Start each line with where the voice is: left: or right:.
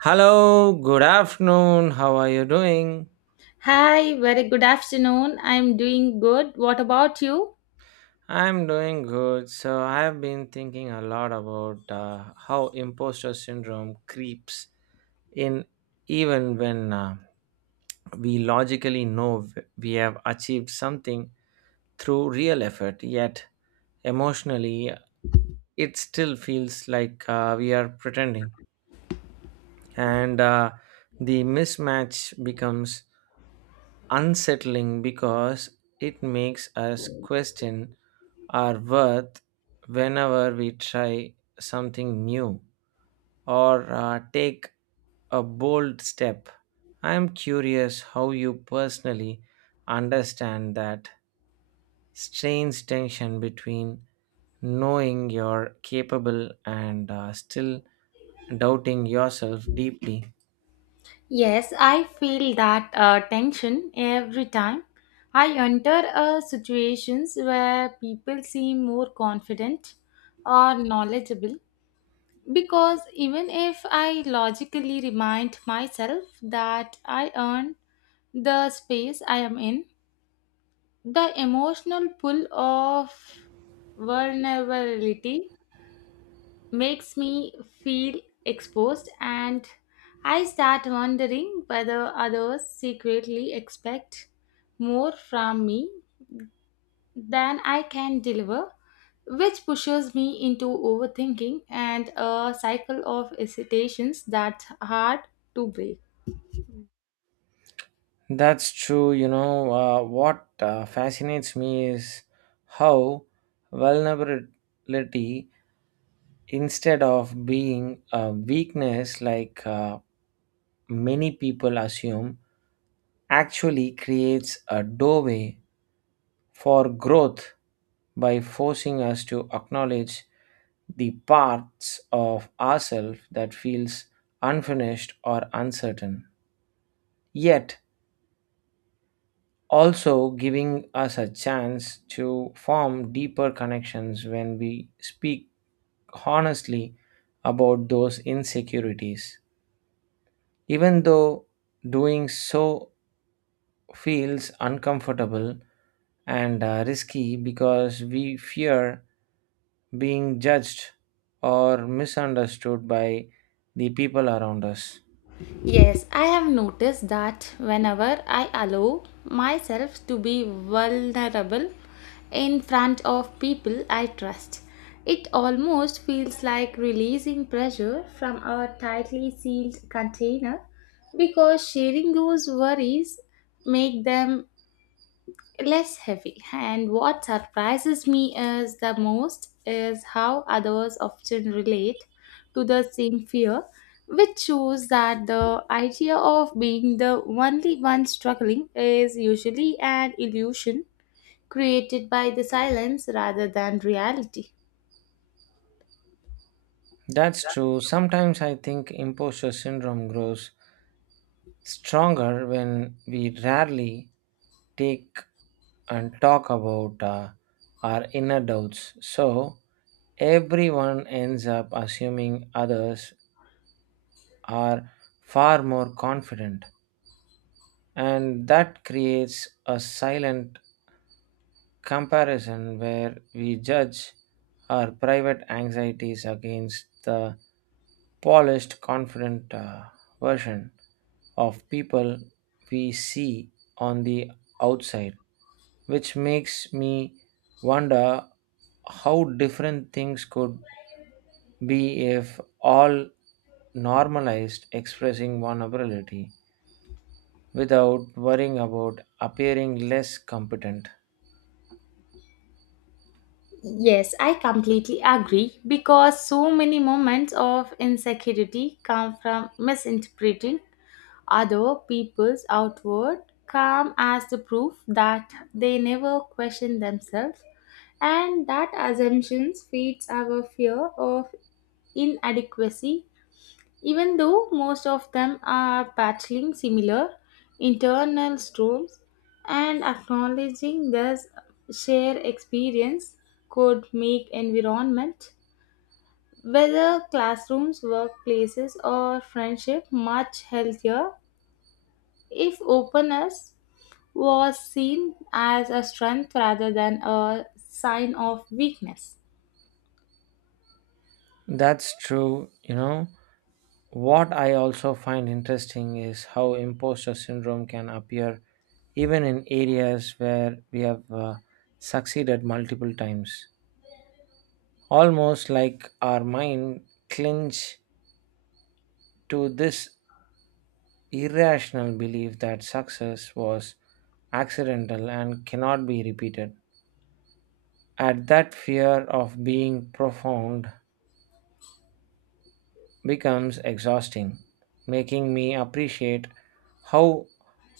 right: Hello, good afternoon. How are you doing?
left: Hi, very good afternoon. I'm doing good. What about you?
right: I'm doing good. So, I've been thinking a lot about how imposter syndrome creeps in even when we logically know we have achieved something through real effort, yet emotionally, it still feels like we are pretending. And the mismatch becomes unsettling because it makes us question our worth whenever we try something new or take a bold step. I am curious how you personally understand that strange tension between knowing you're capable and still doubting yourself deeply.
left: Yes, I feel that tension every time I enter situations where people seem more confident or knowledgeable. Because even if I logically remind myself that I earned the space I am in, the emotional pull of vulnerability makes me feel exposed and I start wondering whether others secretly expect more from me than I can deliver, which pushes me into overthinking and a cycle of hesitations that's hard to break.
right: That's true. You know, what fascinates me is how vulnerability, instead of being a weakness like many people assume, actually creates a doorway for growth by forcing us to acknowledge the parts of ourselves that feels unfinished or uncertain. Yet, also giving us a chance to form deeper connections when we speak honestly about those insecurities. Even though doing so feels uncomfortable and risky because we fear being judged or misunderstood by the people around us.
left: Yes, I have noticed that whenever I allow myself to be vulnerable in front of people I trust, it almost feels like releasing pressure from a tightly sealed container because sharing those worries make them less heavy. And what surprises me is the most is how others often relate to the same fear, which shows that the idea of being the only one struggling is usually an illusion created by the silence rather than reality.
right: That's true. Sometimes I think imposter syndrome grows stronger when we rarely take and talk about our inner doubts. So, everyone ends up assuming others are far more confident, and that creates a silent comparison where we judge our private anxieties against the polished, confident version of people we see on the outside. Which makes me wonder how different things could be if all normalized expressing vulnerability without worrying about appearing less competent.
left: Yes, I completely agree because so many moments of insecurity come from misinterpreting other people's outward calm as the proof that they never question themselves and that assumptions feeds our fear of inadequacy even though most of them are battling similar internal storms and acknowledging this shared experience could make environment whether classrooms workplaces or friendship much healthier if openness was seen as a strength rather than a sign of weakness.
right: That's true, you know. What I also find interesting is how imposter syndrome can appear even in areas where we have succeeded multiple times. Almost like our mind clinch to this irrational belief that success was accidental and cannot be repeated. At that fear of being profound becomes exhausting, making me appreciate how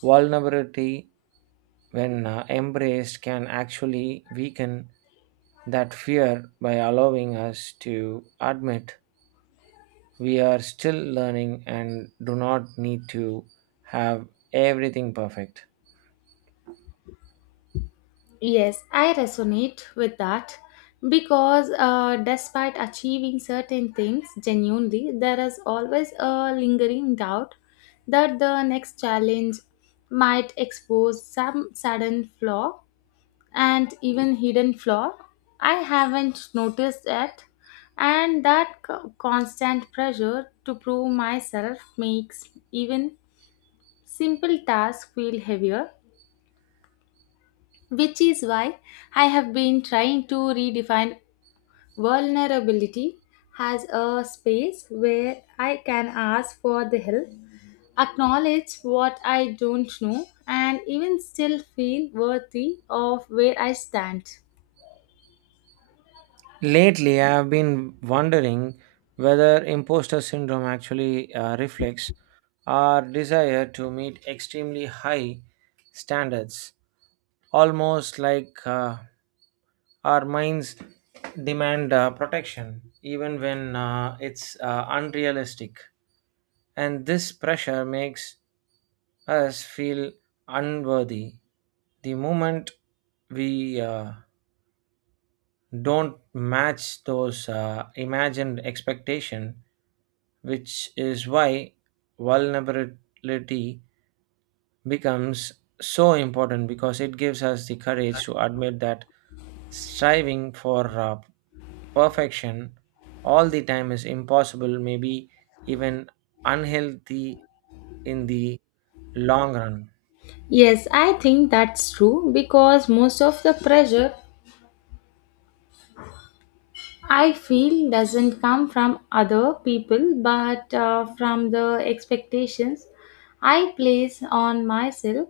right: vulnerability, when embraced, can actually weaken that fear by allowing us to admit we are still learning and do not need to have everything perfect.
left: Yes, I resonate with that because despite achieving certain things genuinely, there is always a lingering doubt that the next challenge might expose some sudden flaw and even hidden flaw I haven't noticed yet. And that constant pressure to prove myself makes even simple tasks feel heavier, which is why I have been trying to redefine vulnerability as a space where I can ask for the help, acknowledge what I don't know, and even still feel worthy of where I stand.
right: Lately, I've been wondering whether imposter syndrome actually reflects our desire to meet extremely high standards, almost like our minds demand protection, even when it's unrealistic. And this pressure makes us feel unworthy the moment we don't match those imagined expectation, which is why vulnerability becomes so important because it gives us the courage to admit that striving for perfection all the time is impossible, maybe even unhealthy in the long run.
left: Yes, I think that's true because most of the pressure I feel doesn't come from other people but from the expectations I place on myself.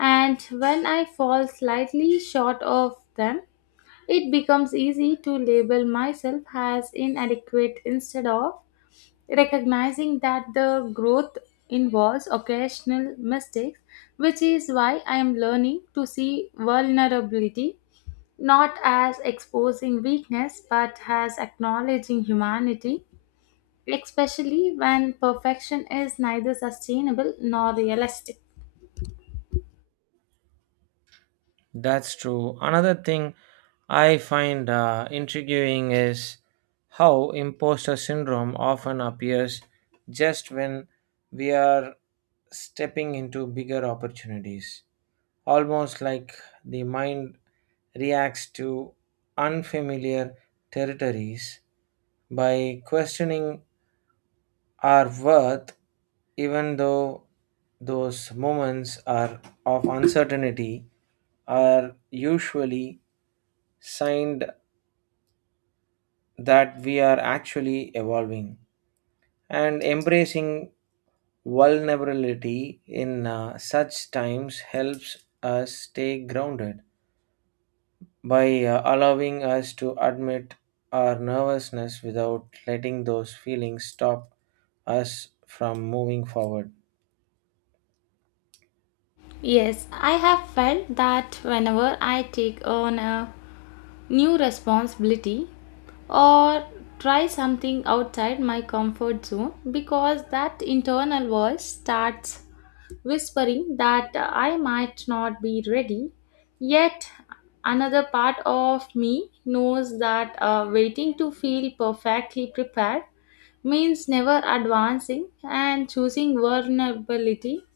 left: And when I fall slightly short of them, it becomes easy to label myself as inadequate instead of recognizing that the growth involves occasional mistakes, which is why I am learning to see vulnerability not as exposing weakness but as acknowledging humanity, especially when perfection is neither sustainable nor realistic.
right: That's true. Another thing I find intriguing is how imposter syndrome often appears just when we are stepping into bigger opportunities. Almost like the mind reacts to unfamiliar territories by questioning our worth, even though those moments are of uncertainty are usually signed that we are actually evolving and embracing vulnerability in such times helps us stay grounded by allowing us to admit our nervousness without letting those feelings stop us from moving forward.
left: Yes, I have felt that whenever I take on a new responsibility or try something outside my comfort zone because that internal voice starts whispering that I might not be ready. Yet another part of me knows that waiting to feel perfectly prepared means never advancing and choosing vulnerability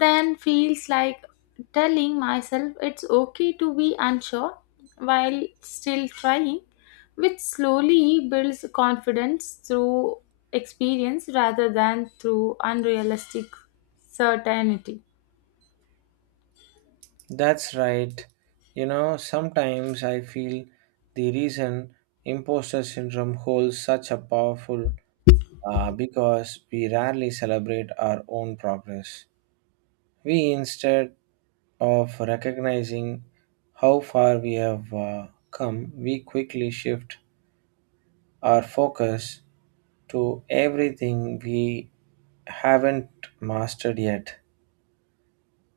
left: then feels like telling myself it's okay to be unsure while still trying, which slowly builds confidence through experience rather than through unrealistic certainty.
right: That's right, you know. Sometimes I feel the reason imposter syndrome holds such a powerful because we rarely celebrate our own progress. We instead of recognizing how far we have come, we quickly shift our focus to everything we haven't mastered yet,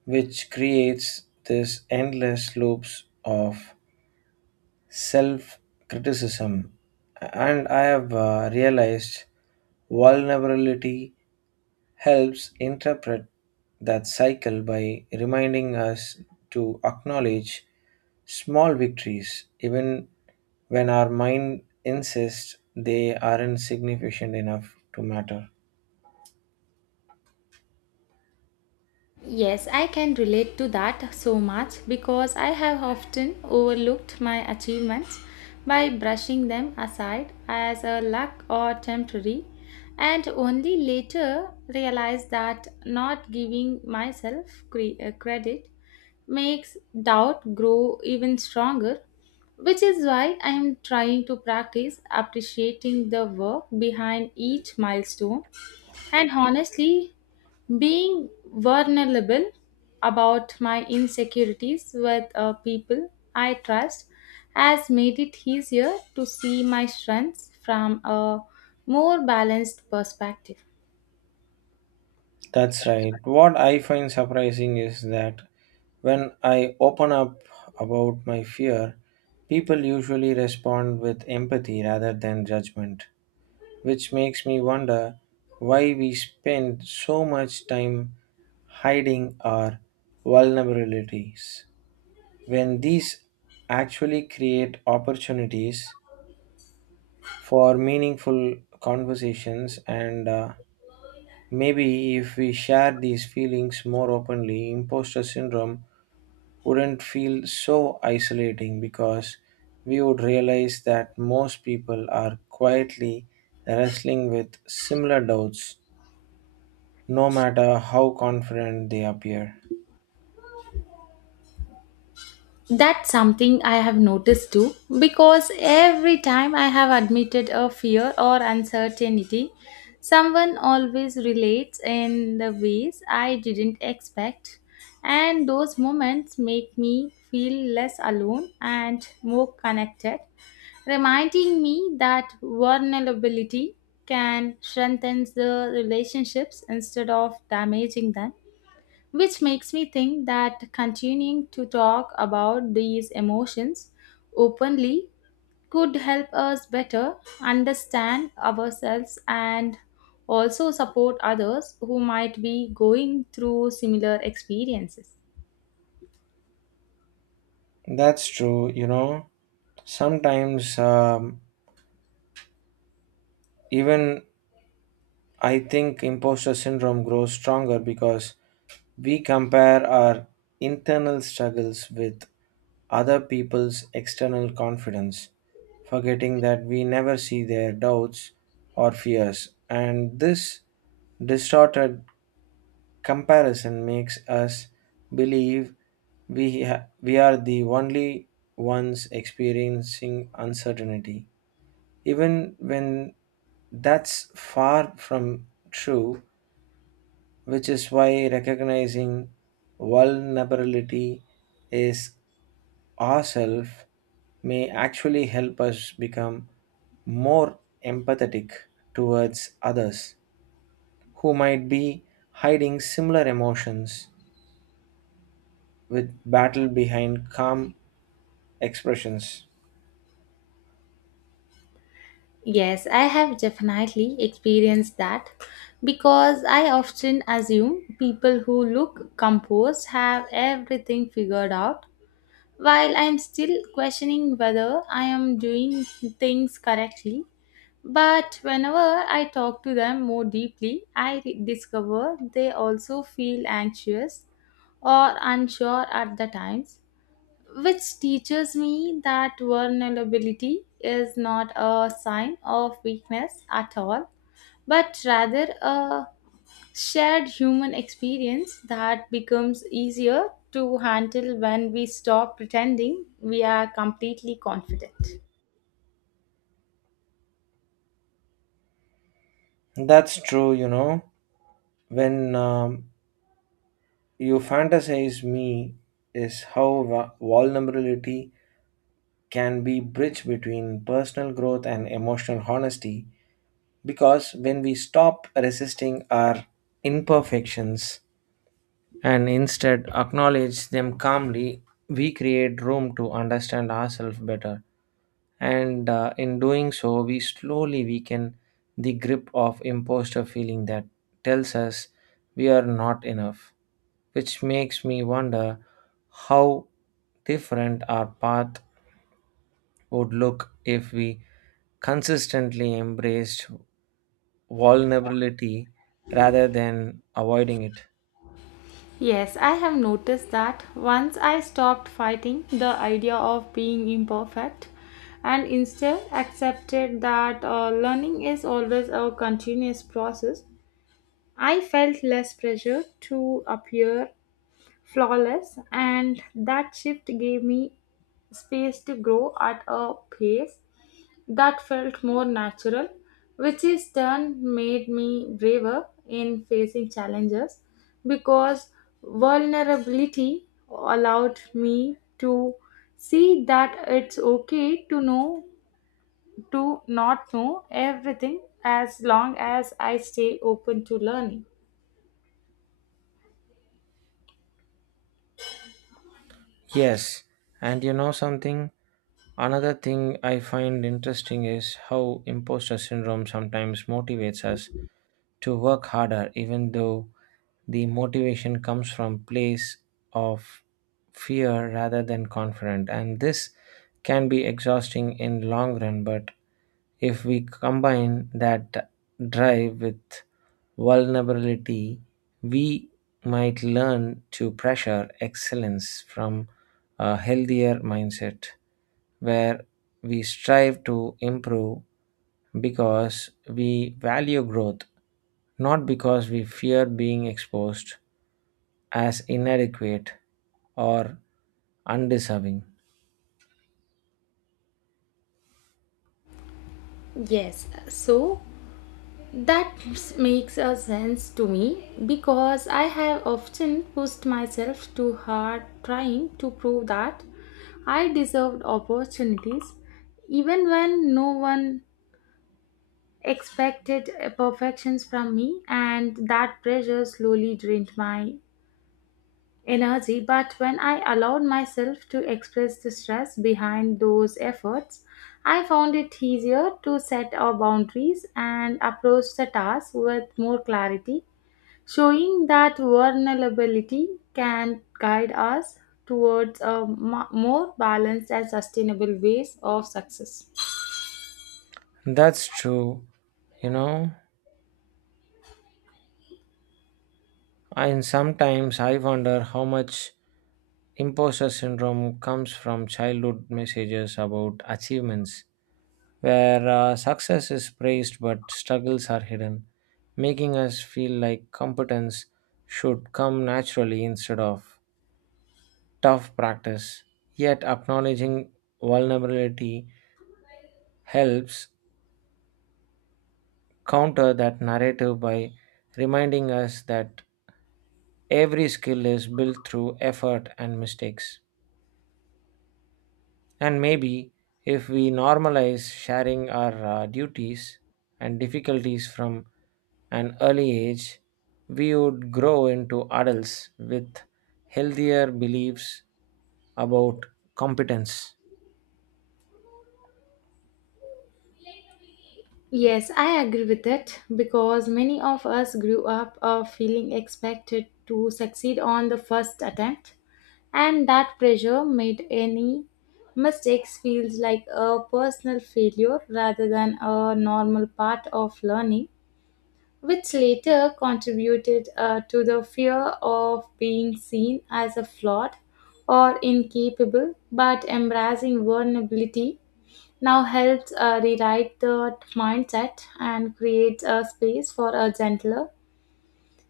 right: which creates this endless loops of self criticism. And I have realized vulnerability helps interpret that cycle by reminding us to acknowledge small victories even when our mind insists they aren't significant enough to matter.
left: Yes, I can relate to that so much because I have often overlooked my achievements by brushing them aside as a luck or temporary, and only later realized that not giving myself credit makes doubt grow even stronger, which is why I am trying to practice appreciating the work behind each milestone. And honestly, being vulnerable about my insecurities with people I trust has made it easier to see my strengths from a more balanced perspective.
right: That's right. What I find surprising is that when I open up about my fear, people usually respond with empathy rather than judgment, which makes me wonder why we spend so much time hiding our vulnerabilities when these actually create opportunities for meaningful conversations. And maybe if we share these feelings more openly, imposter syndrome wouldn't feel so isolating because we would realize that most people are quietly wrestling with similar doubts no matter how confident they appear.
left: That's something I have noticed too, because every time I have admitted a fear or uncertainty, someone always relates in the ways I didn't expect, and those moments make me feel less alone and more connected, reminding me that vulnerability can strengthen the relationships instead of damaging them. Which makes me think that continuing to talk about these emotions openly could help us better understand ourselves and also support others who might be going through similar experiences.
right: That's true, you know. Sometimes, even I think imposter syndrome grows stronger because we compare our internal struggles with other people's external confidence, forgetting that we never see their doubts or fears. And this distorted comparison makes us believe we are the only ones experiencing uncertainty, even when that's far from true, which is why recognizing vulnerability is ourself may actually help us become more empathetic towards others who might be hiding similar emotions with battle behind calm expressions.
left: Yes, I have definitely experienced that because I often assume people who look composed have everything figured out while I'm still questioning whether I am doing things correctly. But whenever I talk to them more deeply, I discover they also feel anxious or unsure at the times, which teaches me that vulnerability is not a sign of weakness at all, but rather a shared human experience that becomes easier to handle when we stop pretending we are completely confident.
right: That's true, you know. When you fantasize me is how vulnerability can be bridge between personal growth and emotional honesty because when we stop resisting our imperfections and instead acknowledge them calmly, we create room to understand ourselves better. And in doing so, we slowly weaken the grip of imposter feeling that tells us we are not enough, which makes me wonder how different our path would look if we consistently embraced vulnerability rather than avoiding it.
left: Yes, I have noticed that once I stopped fighting the idea of being imperfect and instead accepted that learning is always a continuous process, I felt less pressure to appear flawless, and that shift gave me space to grow at a pace that felt more natural, which in turn made me braver in facing challenges because vulnerability allowed me to see that it's okay to know to not know everything as long as I stay open to learning.
right: Yes, and you know something? Another thing I find interesting is how imposter syndrome sometimes motivates us to work harder, even though the motivation comes from place of fear rather than confident. And this can be exhausting in long run, but if we combine that drive with vulnerability, we might learn to pressure excellence from a healthier mindset where we strive to improve because we value growth, not because we fear being exposed as inadequate or undeserving.
left: Yes, so that makes a sense to me because I have often pushed myself too hard trying to prove that I deserved opportunities even when no one expected perfections from me and that pressure slowly drained my energy but when I allowed myself to express the stress behind those efforts I found it easier to set our boundaries and approach the task with more clarity, showing that vulnerability can guide us towards a more balanced and sustainable ways of success.
right: That's true, you know. And sometimes I wonder how much imposter syndrome comes from childhood messages about achievements where success is praised but struggles are hidden, making us feel like competence should come naturally instead of tough practice. Yet, acknowledging vulnerability helps counter that narrative by reminding us that every skill is built through effort and mistakes. And maybe if we normalize sharing our duties and difficulties from an early age, we would grow into adults with healthier beliefs about competence.
left: Yes, I agree with it because many of us grew up feeling expected to succeed on the first attempt, and that pressure made any mistakes feels like a personal failure rather than a normal part of learning which later contributed to the fear of being seen as a flawed or incapable, but embracing vulnerability now helps rewrite the mindset and creates a space for a gentler,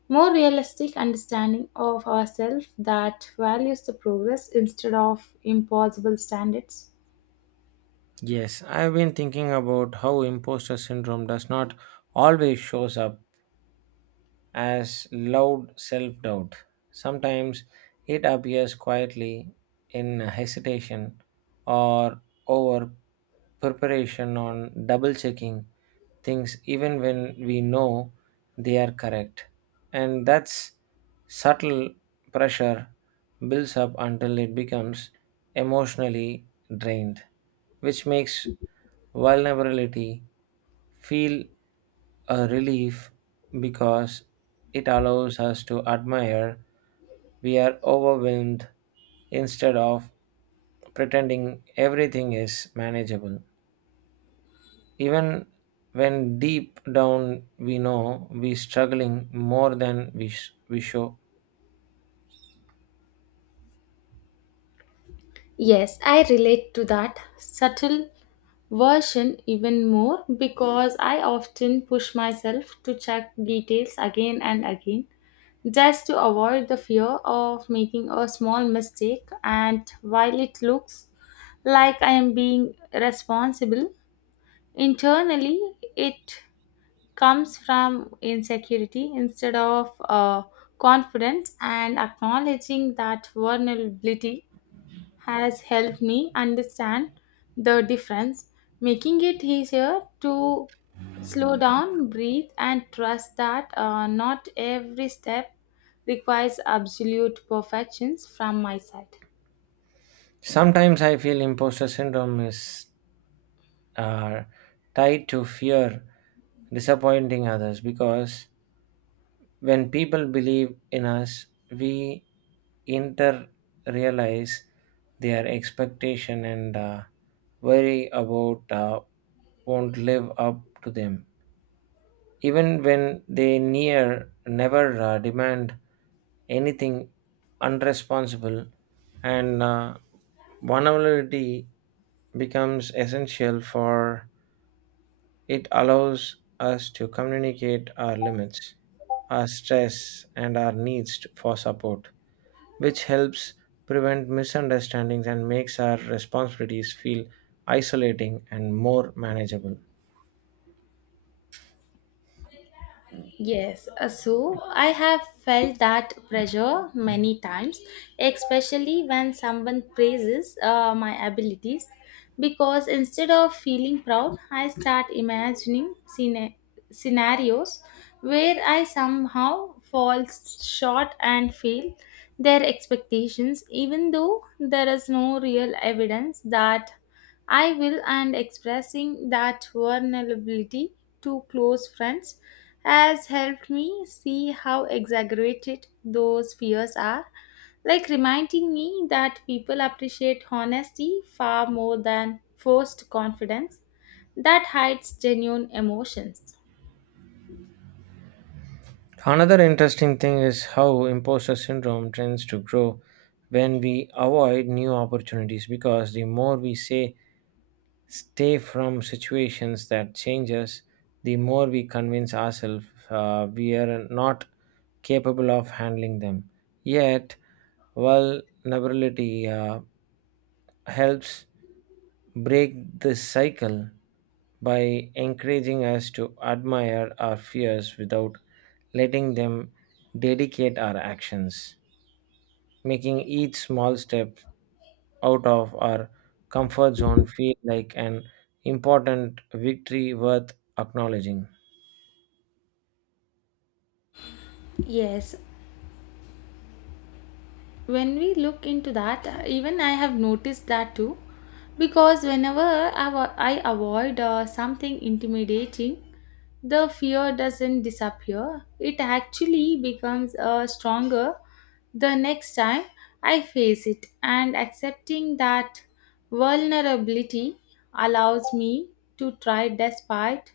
left: more realistic understanding of ourselves that values the progress instead of impossible standards.
right: Yes, I've been thinking about how imposter syndrome does not always shows up as loud self doubt. Sometimes it appears quietly in hesitation or over preparation on double checking things, even when we know they are correct. And that's subtle pressure builds up until it becomes emotionally drained, which makes vulnerability feel a relief because it allows us to admire we are overwhelmed instead of pretending everything is manageable. Even when deep down we know we're struggling more than we show.
left: Yes, I relate to that subtle version even more because I often push myself to check details again and again just to avoid the fear of making a small mistake. And while it looks like I am being responsible, internally it comes from insecurity instead of confidence and acknowledging that vulnerability has helped me understand the difference, making it easier to slow down, breathe, and trust that not every step requires absolute perfections from my side.
right: Sometimes I feel imposter syndrome is uh, tied to fear disappointing others because when people believe in us, we inter realize their expectation and worry about won't live up to them. Even when they near never demand anything unresponsible, and vulnerability becomes essential for it allows us to communicate our limits, our stress, and our needs for support, which helps prevent misunderstandings and makes our responsibilities feel isolating and more manageable.
left: Yes, so I have felt that pressure many times, especially when someone praises my abilities. Because instead of feeling proud, I start imagining scenarios where I somehow fall short and fail their expectations, even though there is no real evidence that I will, and expressing that vulnerability to close friends has helped me see how exaggerated those fears are, like reminding me that people appreciate honesty far more than forced confidence that hides genuine emotions.
right: Another interesting thing is how imposter syndrome tends to grow when we avoid new opportunities because the more we say stay from situations that change us, the more we convince ourselves we are not capable of handling them. Yet, vulnerability helps break this cycle by encouraging us to admire our fears without letting them dedicate our actions, making each small step out of our comfort zone feel like an important victory worth acknowledging.
left: Yes, when we look into that, even I have noticed that too. Because whenever I avoid something intimidating, the fear doesn't disappear, it actually becomes stronger the next time I face it. And accepting that vulnerability allows me to try despite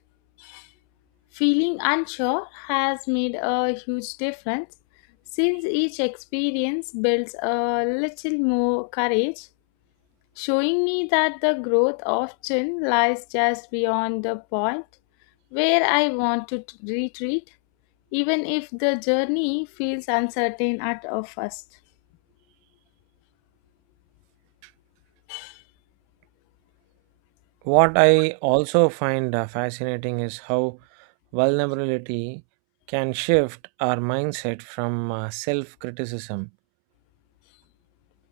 left: feeling unsure has made a huge difference since each experience builds a little more courage showing me that the growth often lies just beyond the point where I want to retreat, even if the journey feels uncertain at a first.
right: What I also find fascinating is how vulnerability can shift our mindset from self criticism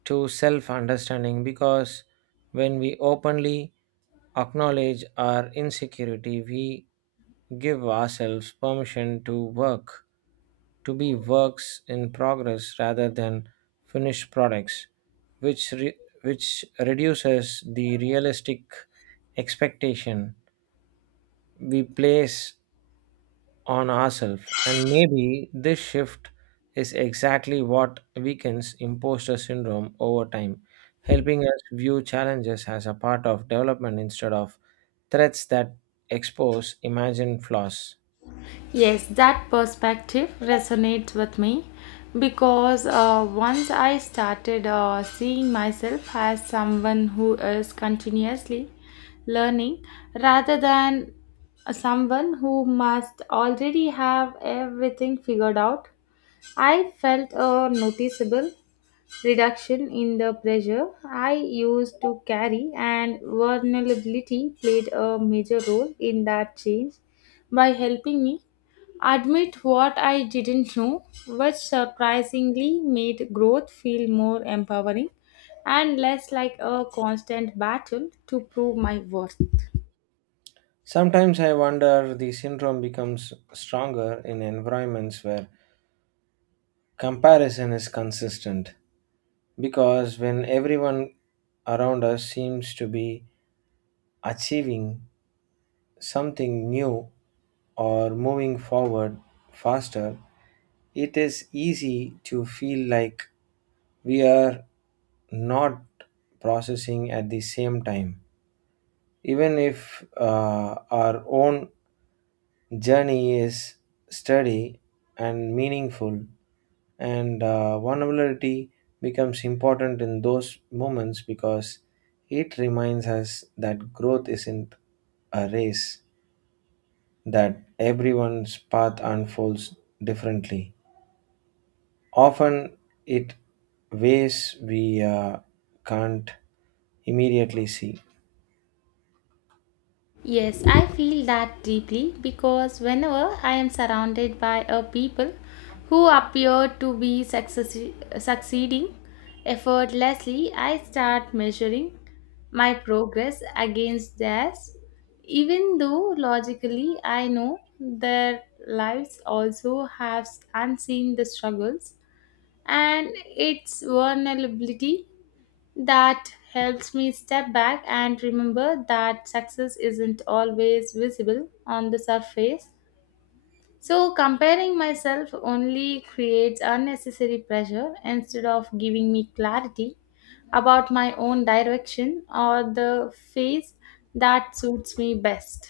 right: to self understanding because when we openly acknowledge our insecurity, we give ourselves permission to work, to be works in progress rather than finished products, which reduces the realistic expectation we place on ourselves. And maybe this shift is exactly what weakens imposter syndrome over time, helping us view challenges as a part of development instead of threats that expose imagined flaws.
left: Yes, that perspective resonates with me because once I started seeing myself as someone who is continuously learning rather than someone who must already have everything figured out, I felt a noticeable reduction in the pressure I used to carry, and vulnerability played a major role in that change by helping me admit what I didn't know, which surprisingly made growth feel more empowering and less like a constant battle to prove my worth.
right: Sometimes I wonder the syndrome becomes stronger in environments where comparison is consistent because when everyone around us seems to be achieving something new or moving forward faster, it is easy to feel like we are not processing at the same time. Even if our own journey is steady and meaningful, and vulnerability becomes important in those moments because it reminds us that growth isn't a race, that everyone's path unfolds differently. Often, it ways we can't immediately see.
left: Yes, I feel that deeply because whenever I am surrounded by a people who appear to be succeeding effortlessly, I start measuring my progress against theirs, even though logically I know their lives also have unseen the struggles and its vulnerability that helps me step back and remember that success isn't always visible on the surface. So, comparing myself only creates unnecessary pressure instead of giving me clarity about my own direction or the phase that suits me best.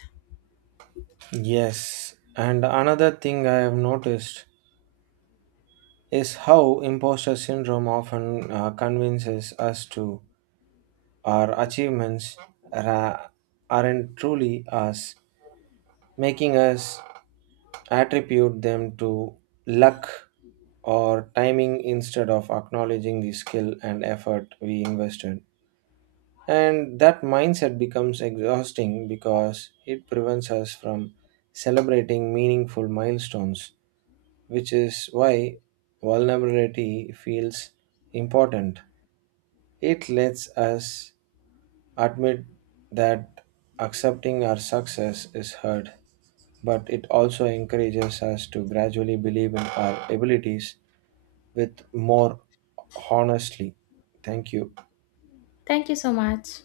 right: Yes, and another thing I have noticed is how imposter syndrome often convinces us to our achievements ra- aren't truly us, making us attribute them to luck or timing instead of acknowledging the skill and effort we invested. And that mindset becomes exhausting because it prevents us from celebrating meaningful milestones, which is why vulnerability feels important. It lets us admit that accepting our success is hard, but it also encourages us to gradually believe in our abilities with more honestly. Thank you.
left: Thank you so much.